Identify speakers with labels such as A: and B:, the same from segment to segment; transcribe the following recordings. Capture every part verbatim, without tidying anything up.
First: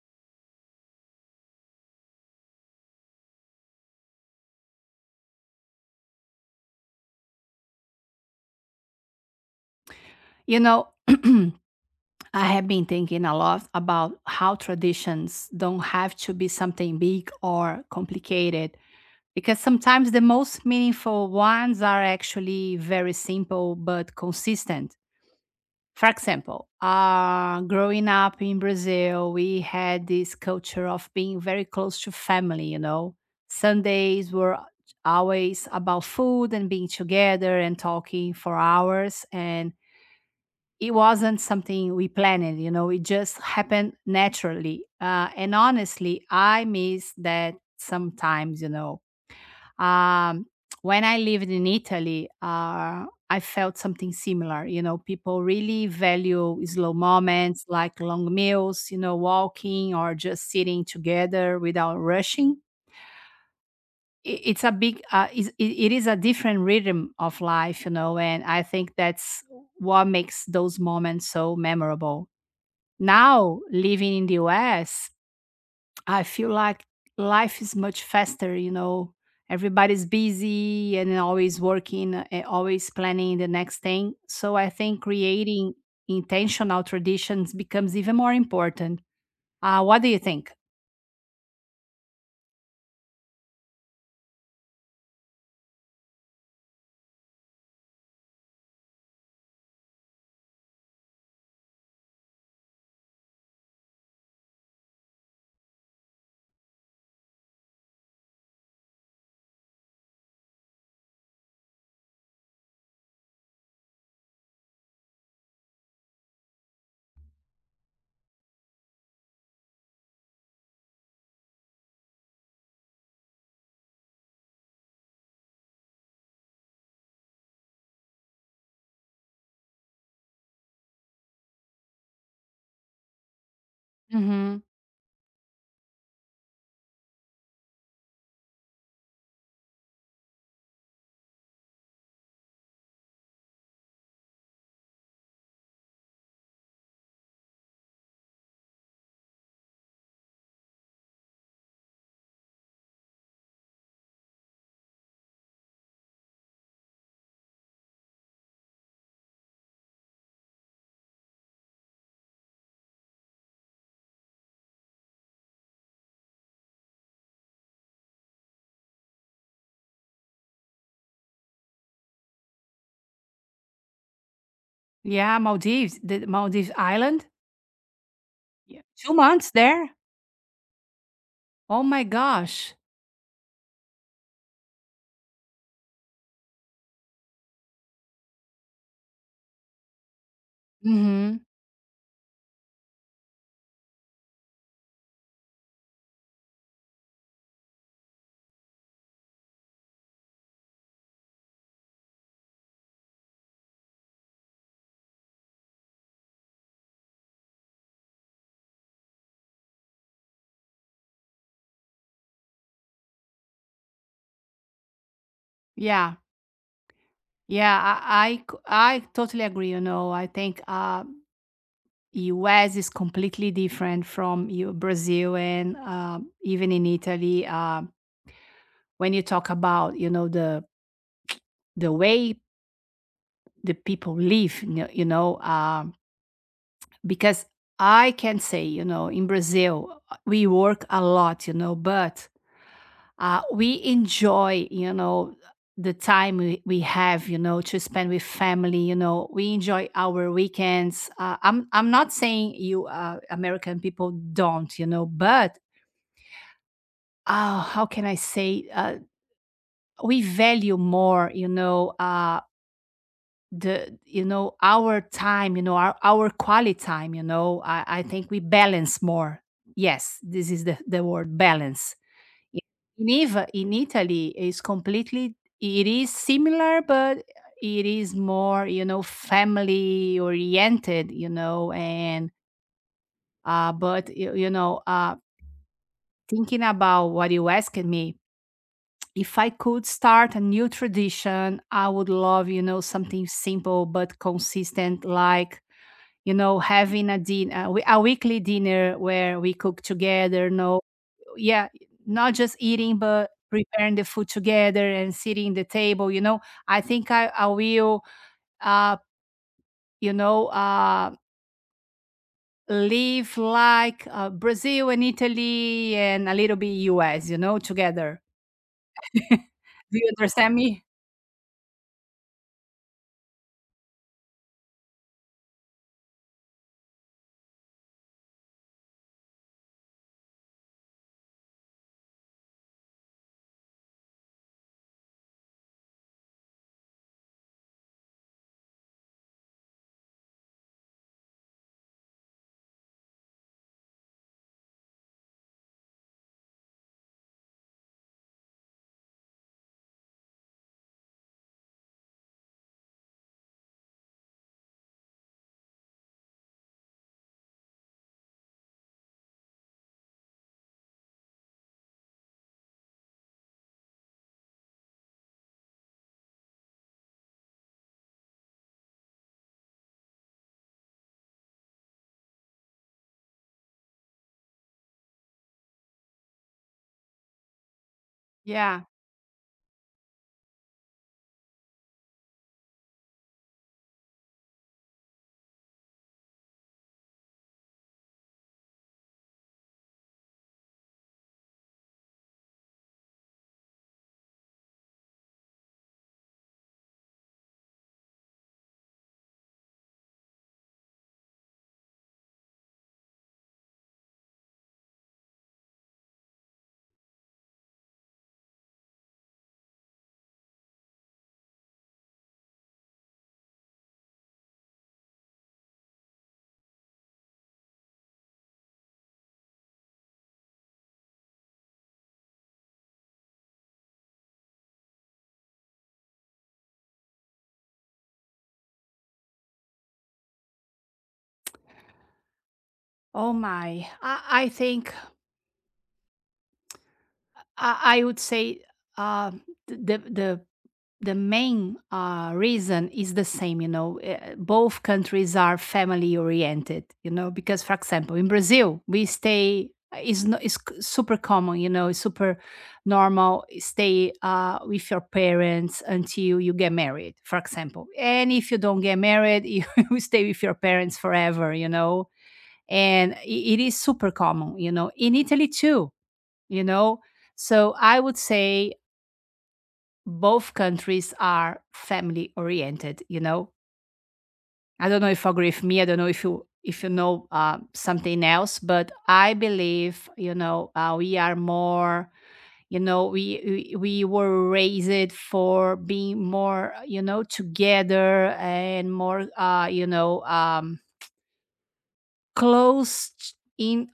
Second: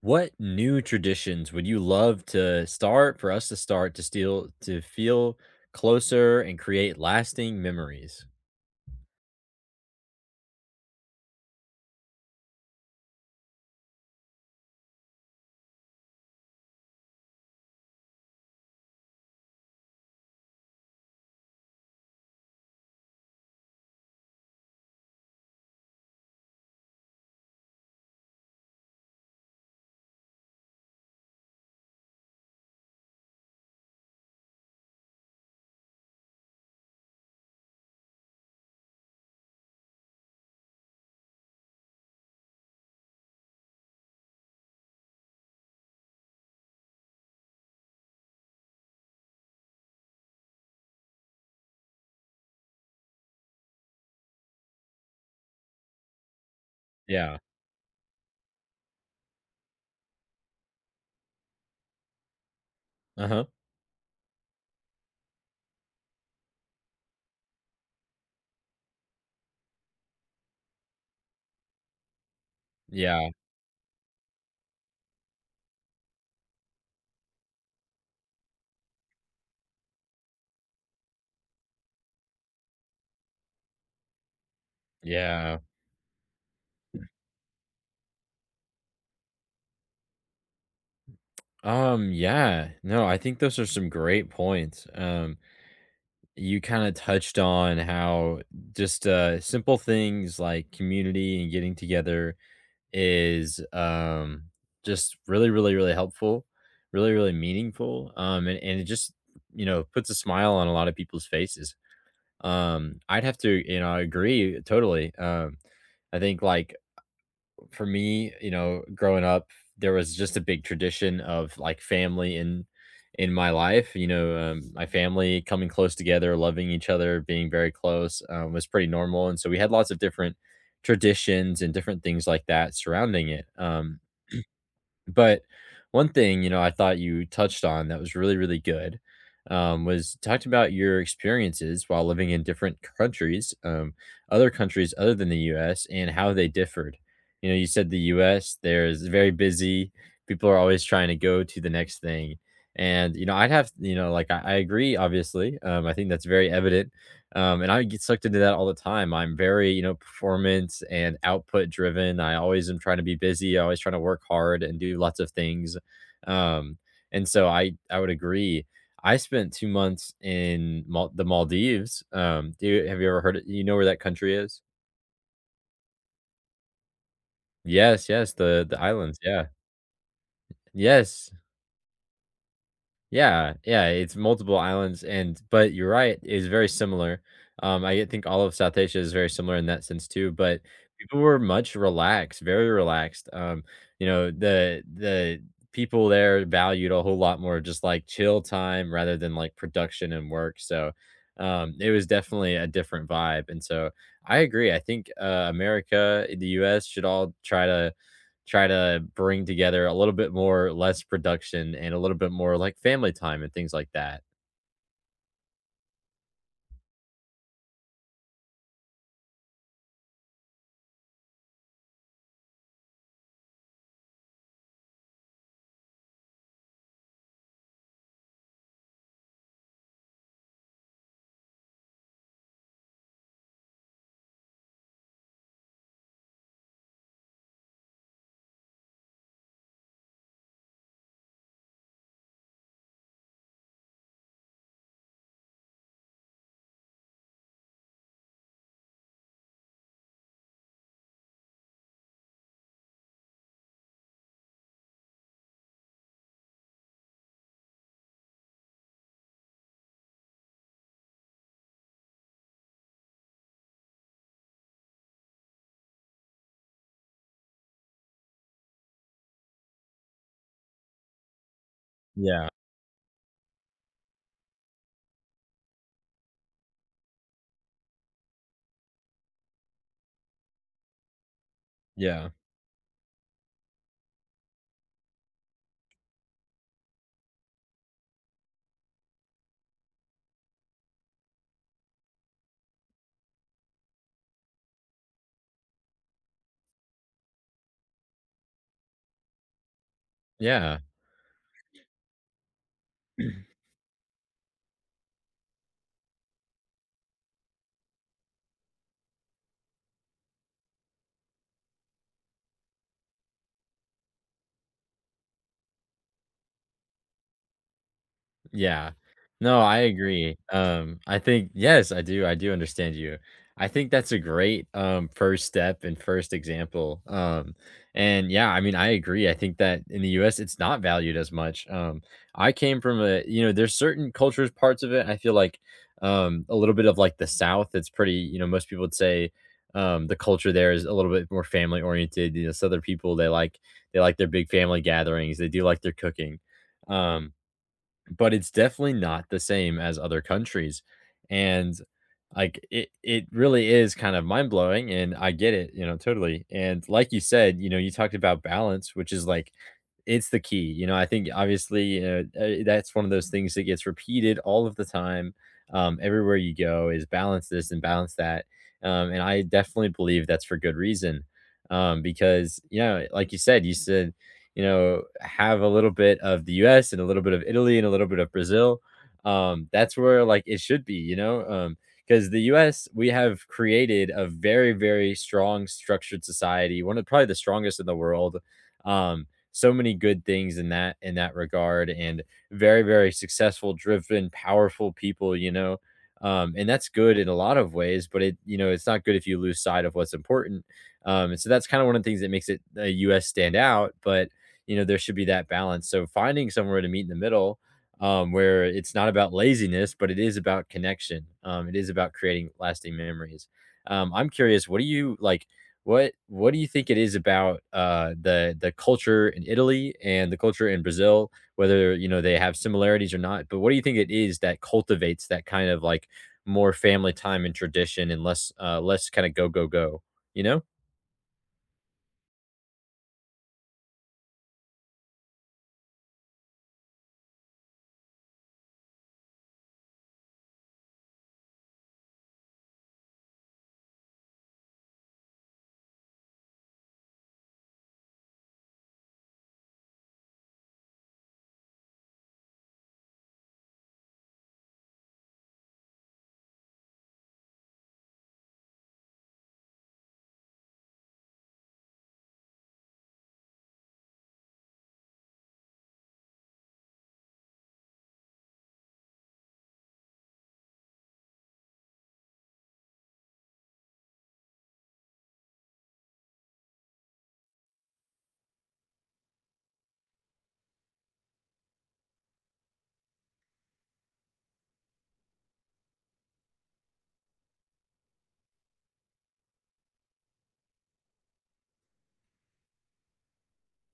A: What new traditions would you love to start for us to start to steal to feel closer and create lasting memories?
B: You know, I have been thinking a lot about how traditions don't have to be something big or complicated, because sometimes the most meaningful ones are actually very simple but consistent. For example, uh, growing up in Brazil, we had this culture of being very close to family, you know. Sundays were always about food and being together and talking for hours, and it wasn't something we planned, you know, it just happened naturally. Uh, and honestly, I miss that sometimes, you know. um, when I lived in Italy, uh, I felt something similar, you know. People really value slow
A: Yeah.
B: moments, like long meals, you know, walking or just sitting together without rushing.
A: Uh-huh.
B: I- it's a big uh, is- i- it is a different rhythm of life, you know, and I think that's what makes those moments so memorable.
A: Yeah.
B: Now, living in the U S, I feel like life is much faster, you know. Everybody's busy and always working, uh, and always planning the next thing. So I think
A: Yeah.
B: creating intentional traditions becomes even more important. Uh, what do you think?
A: Um, yeah. No, I think those are some great points. Um, you kind of touched on how just uh simple things like community and getting together is um just really really really helpful, really, really meaningful. um and, and it just you know puts a smile on a lot of people's faces. um I'd have to, you know I agree totally. um I think, like, for me, you know, growing up, there was just a big tradition of like family in in my life. You know, um, my family coming close together, loving each other, being very close um, was pretty normal, and so we had lots of different traditions and different things like that surrounding it. Um,
B: Hmm.
A: but one thing, you know, I thought you touched on that was really, really good, um, was talked about your experiences while living in different countries, um, other countries other than the U S and how they differed. You know, you said the U S, there's very busy, people are always trying to go to the next thing. And, you know, I'd have, you know, like I, I agree, obviously. Um, I think that's very evident um, and I get sucked into that all the time. I'm very, you know, performance and output driven. I always am trying to be busy. I always trying to work hard and do lots of things. Um, and so I, I would agree. I spent two months in Mal- the Maldives. Um, do you, have you ever heard of, you know, where that country is?
B: Yeah, Maldives, the Maldives Island.
A: Yes, yes, the the
B: Yeah. Two
A: islands. Yeah,
B: months there.
A: yes,
B: Oh my gosh.
A: yeah, yeah, it's multiple islands, and but you're right, it's very similar. Um, I think all of South Asia is very similar in that sense too, but people were
B: Hmm.
A: much relaxed, very relaxed. Um, you know, the the people there valued a whole lot more just like chill time rather than like production and work. So um it was definitely a different vibe. And so I agree. I think uh America, the U S should all try to try to bring together a little bit more less production and a little bit more, like, family time and things like that.
B: Yeah. Yeah, I, I, c- I totally agree. You know, I think uh, U S is completely different from you, Brazil, and um, even in Italy. Uh, when you talk about, you know, the the way the people live, you know, you know, um, because I can say, you know, in Brazil, uh, we work a lot, you know, but uh, we enjoy, you know, the time we, we have, you know, to spend with family. You know, we enjoy our weekends. Uh, i'm i'm not saying you, uh, American people, don't, you know, but uh, how can I say, uh, we value more, you know, uh, the, you know, our time, you know, our our quality time, you know. I, I think we balance more. Yes, this is the the word, balance.
A: Yeah,
B: In in Eva, in Italy, is completely, it is similar, but it is more, you know, family oriented, you know, and
A: yeah.
B: uh, but you, you know, uh, thinking about what you asked me. If I could start a new tradition, I would love, you know, something simple but consistent, like, you know, having a dinner, a weekly dinner where we cook together. No, yeah, not just eating, but
A: Yeah.
B: preparing the food together and sitting the table. You know, I think I, I will, uh, you know, uh, live like, uh, Brazil and Italy and a little bit U S, you know, together.
A: Yeah.
B: Do
A: No, I
B: you
A: agree.
B: understand me?
A: Um, I think yes, I do. I do understand you. I think that's a great um first step and first example. Um and yeah, I mean I agree. I think that in the U S it's not valued as much. Um I came from a, you know, there's certain cultures parts of it. I feel like um a little bit of like the South, it's pretty, you know, most people would say um the culture there is a little bit more family oriented. You know, Southern people, they like they like their big family gatherings, they do like their cooking. Um but it's definitely not the same as other countries. And like it it really is kind of mind blowing and I get it, you know, totally. And like you said, you know, you talked about balance, which is like it's the key, you know, I think obviously, you know, uh, that's one of those things that gets repeated all of the time, um, everywhere you go is balance this and balance that, um, and I definitely believe that's for good reason, um, because, you know, like you said, you said, you know, have a little bit of the U S and a little bit of Italy and a little bit of Brazil,
B: Yeah.
A: um, that's where, like, it should be, you know. Um, because the U S, we have created a very, very strong structured society, one of probably the strongest in the world, um, so many good things in that in that regard, and very, very successful, driven, powerful people, you know. Um, and that's good in a lot of ways, but it, you know, it's not good if you lose sight of what's important. Um, and so that's kind of one of the things that makes it the US stand out. But you know, there should be that balance, so finding somewhere to meet in the middle um, where it's not about laziness, but it is about connection. Um, it is about creating lasting memories. um, I'm curious, what do you like, what what do you think it is about, uh, the the culture in Italy and the culture in Brazil, whether, you know, they have similarities or not, but what do you think it is that cultivates that kind of, like, more family time and tradition and less, uh, less kinda go, go, go, you know?
B: Oh my. I, I think I, I would say, um, th- the the the main uh, reason is the same. You know, Uh, both countries are family oriented. You know, because, for example, in Brazil, we stay, is no, is c- super common. You know, it's super normal. eh, Stay uh, with your parents until you get married, for example, and if you don't get married, you stay with your parents forever. You know, and i- it is super common, you know, in Italy too, you know? So I would say both countries are family oriented, you know? I don't know if you agree with me. I don't know if you, if you know uh, something else, but I believe, you know, uh, we are more, you know, we, we we were raised for being more, uh, you know, together, and more, uh, you know, um, close in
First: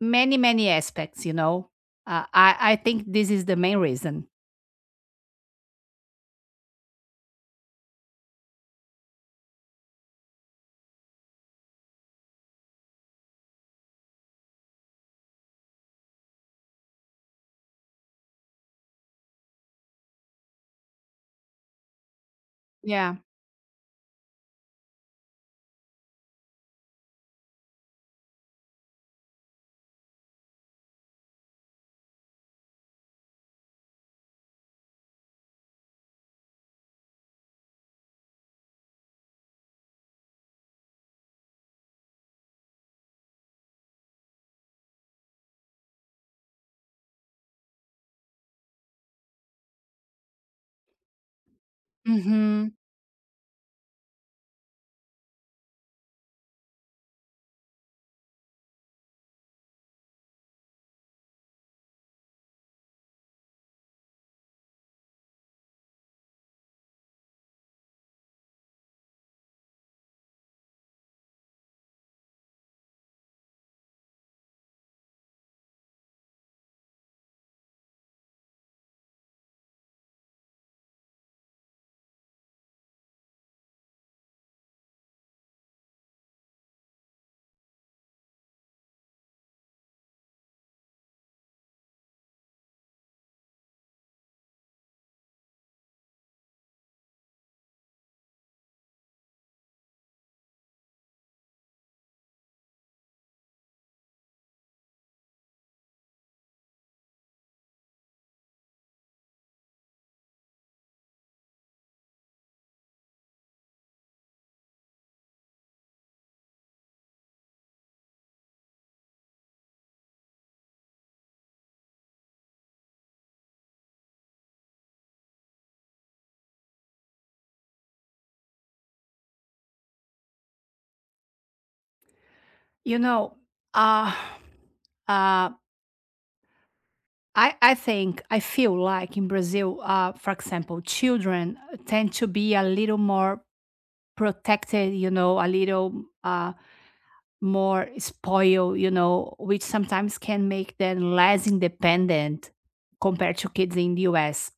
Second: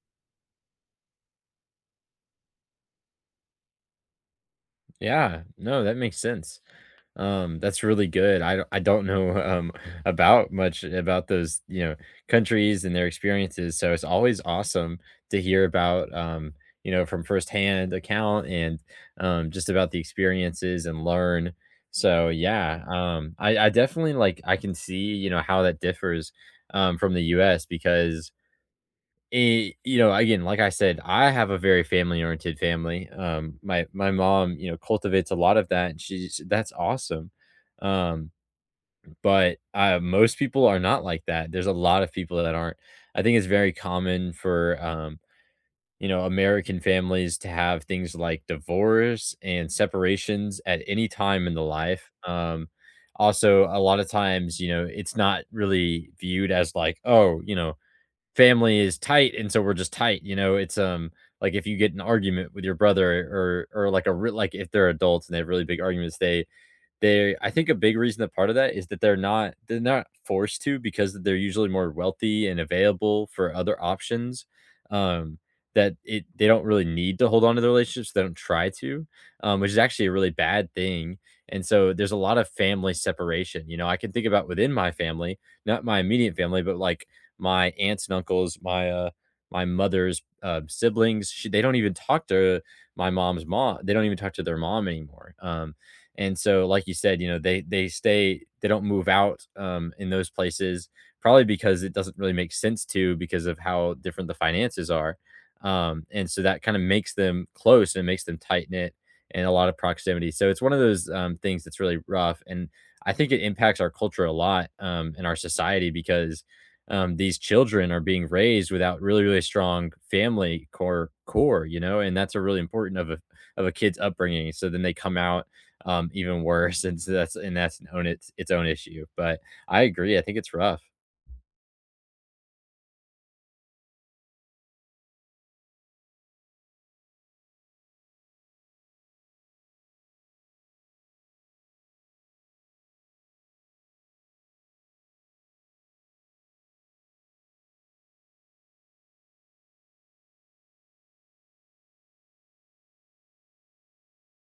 B: many many aspects. You know, uh, I I think this is the main reason.
A: Yeah, no, that makes sense. Um, that's really good. I don't I don't know, um, about much about those, you know, countries and their experiences, so it's always awesome to hear about, um, you know, from firsthand account, and um, just about the experiences and learn. So, yeah,
B: Yeah.
A: um, I I definitely, like I can see, you know, how that differs, um, from the U S. Because, Eh, you know, again, like I said, I have a very family-oriented family. Um, my my mom, you know, cultivates a lot of that, and she's that's awesome. Um, but, uh, most people are not like that. There's a lot of people that aren't. I think it's very common for, um, you know, American families to have things like divorce and separations at any time in the life.
B: Mm-hmm.
A: Um, also, a lot of times, you know, it's not really viewed as like, "Oh, you know, family is tight and so we're just tight, you know. It's um like if you get an argument with your brother, or or like a re- like if they're adults and they have really big arguments, they they I think a big reason that part of that is that they're not they're not forced to, because they're usually more wealthy and available for other options. Um, that it they don't really need to hold on to the relationships. They don't try to, um, which is actually a really bad thing. And so there's a lot of family separation. You know, I can think about within my family, not my immediate family, but like my aunts and uncles, my uh, my mother's uh, siblings. She, they don't even talk to my mom's mom. They don't even talk to their mom anymore. Um, and so, like you said, you know, they they stay, they don't move out um, in those places, probably because it doesn't really make sense to, because of how different the finances are. Um, and so that kind of makes them close and makes them tight knit and a lot of proximity. So it's one of those um, things that's really rough. And I think it impacts our culture a lot um, in our society, because um, these children are being raised without really, really strong family core core, you know, and that's a really important of a of a kid's upbringing. So then they come out um, even worse. And so that's, and that's an own its its own issue. But I agree. I think it's rough.
B: You know, uh, uh, I, I think, I feel like, in Brazil, uh, for example, children tend to be a little more protected, you know, a little uh, more spoiled, you know, which sometimes can make them less independent compared to kids in the U S.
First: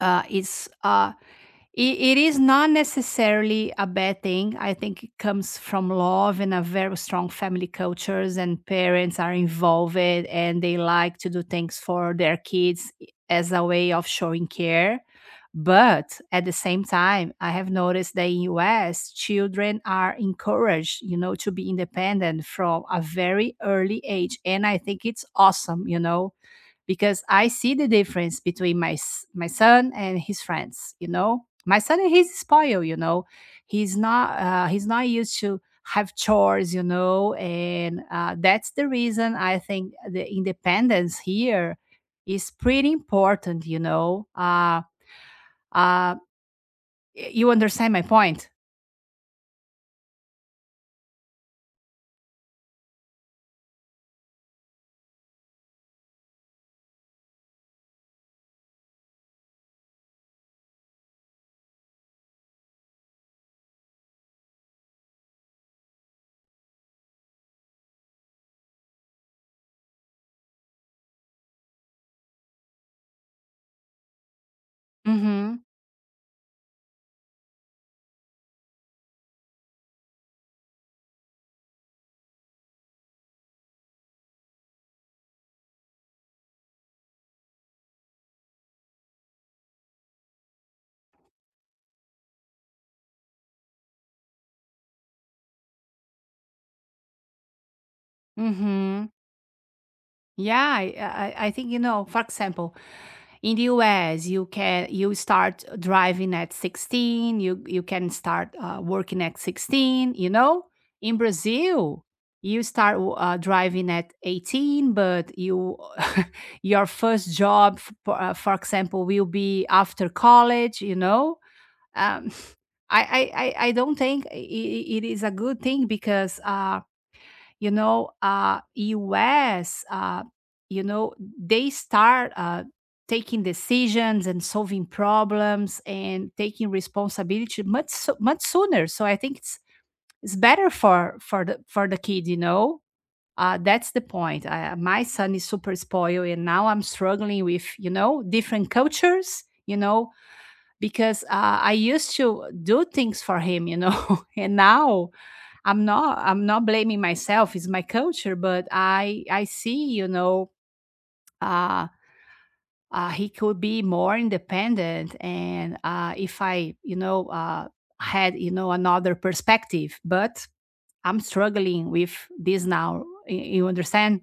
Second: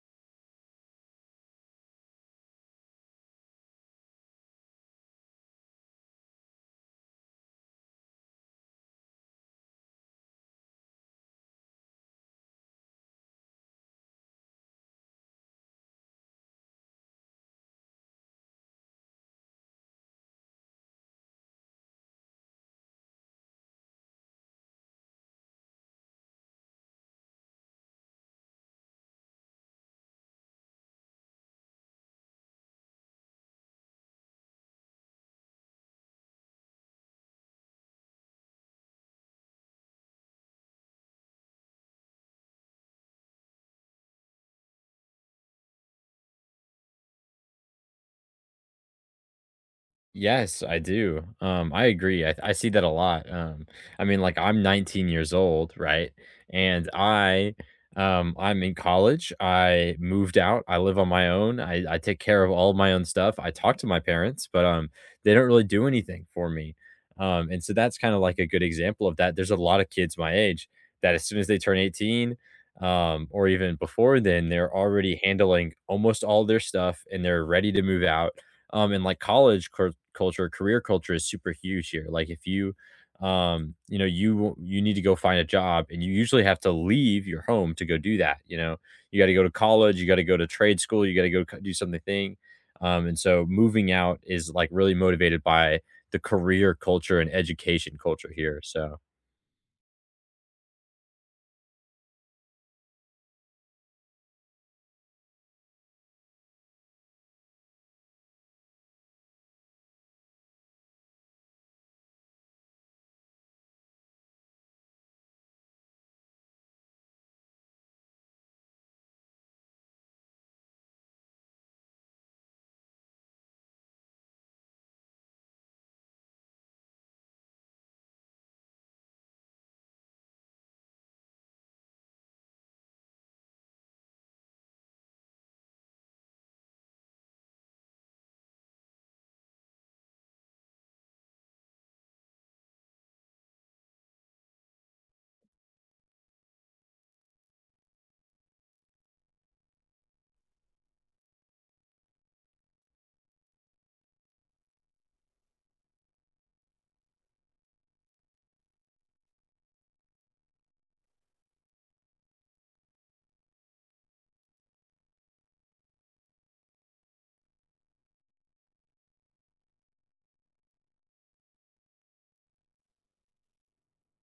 B: Uh, it's uh, It, it is not necessarily a bad thing. I think it comes from love and a very strong family cultures, and parents are involved and they like to do things for their kids i- as a way of showing care. But at the same time, I have noticed that in U S, children are encouraged, you know, to be independent from a very early age. And I think it's awesome, you know, because I see the difference between my s- my son and his friends. You know, my son, he's spoiled. You know, he's not uh, he's not used to have chores. You know, and uh, that's the reason I think the independence here is pretty important. You know, uh, uh, y- you understand my point.
A: Yes, I do. Um, I agree. I, I see that a lot. Um, I mean, like I'm nineteen years old, right? And I, um, I'm in college. I moved out. I live on my own. I, I take care of all of my own stuff. I talk to my parents, but um, they don't really do anything for me. Um, and so that's kind of like a good example of that. There's a lot of kids my age that as soon as they turn eighteen, um, or even before then, they're already
B: Mm-hmm.
A: handling almost all their stuff and they're ready to move out. Um and like college cur- culture, career culture is super huge here. Like if you um you know, you you need to go find a job, and you usually have to leave your home to go do that, you know. You got to go to college, you got to go to trade school, you got to go co- do something thing. Um and so moving out is like really motivated by the career culture and education culture here, so
B: Mm-hmm. Yeah, I, I I think, you know. For example, in the U S, you can you start driving at sixteen, you you can start uh, working at sixteen, you know? In Brazil, you start w- uh, driving at eighteen, but you, your first job, f- for, uh, for example, will be after college, you know? Um, I, I, I I don't think i- i- it is a good thing because uh, you know, uh us, uh you know, they start uh taking decisions and solving problems and taking responsibility much, so- much sooner. So I think it's it's better for for the for the kid, you know. Uh that's the point. I, my son is super spoiled, and now I'm struggling with, you know, different cultures, you know, because, uh, I used to do things for him, you know, and now I'm not I'm not blaming myself. It's my culture, but I I see, you know, uh, uh, he could be more independent, and uh, if I, you know, uh, had, you know, another perspective, but I'm struggling with this now. y- You understand?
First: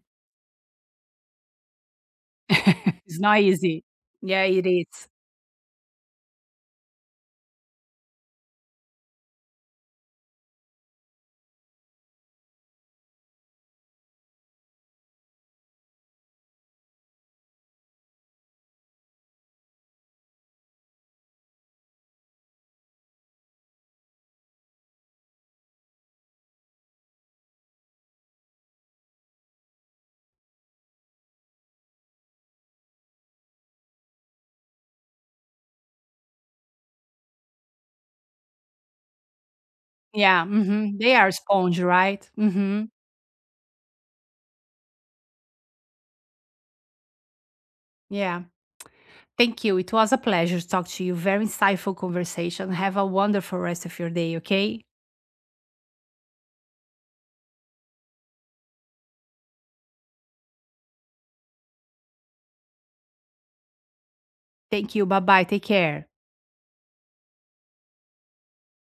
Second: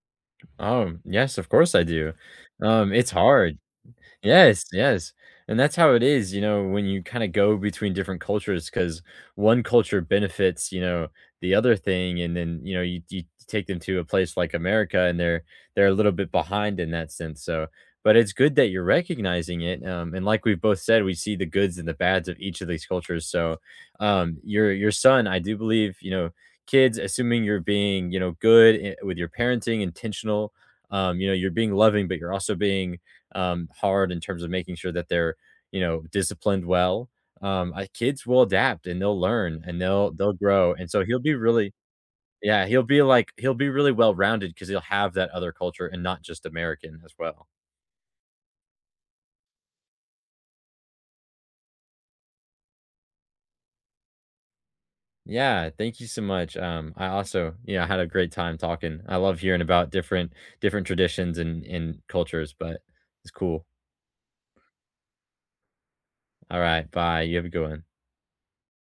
A: um yes, of course I do. Um it's
B: It's not
A: hard.
B: easy. Yeah, it
A: Yes,
B: is.
A: yes, and that's how it is, you know, when you kinda go between different cultures, because one culture benefits, you know, the other thing, and then, you know, you you take them to a place like America, and they're they're a little bit behind in that sense, so but it's good that you're recognizing it, um, and like we've both said, we see the goods and the bads of each of these cultures, so, um, your your son, I do believe, you know, kids, assuming you're being, you know, good I with your parenting, intentional, um, you know, you're being loving, but you're also being um, hard in terms of making sure that they're, you know, disciplined well. Um, uh, kids will adapt and they'll learn and they'll they'll
B: Yeah,
A: grow. And
B: hmm,
A: so
B: they
A: he'll
B: are
A: be really
B: sponge, right?
A: yeah,
B: Hmm.
A: he'll be like he'll be really well rounded, because he'll have that other culture and not just American as well.
B: Yeah. Thank you. It was a pleasure to talk to you. Very insightful conversation. Have a wonderful rest of your day, okay?
A: Yeah, thank you so much. Um, I also, you know, had a great time talking. I love hearing about different different traditions and and cultures, but it's cool.
B: Thank you. Bye bye. Take care.
A: All right, bye. You have a good one.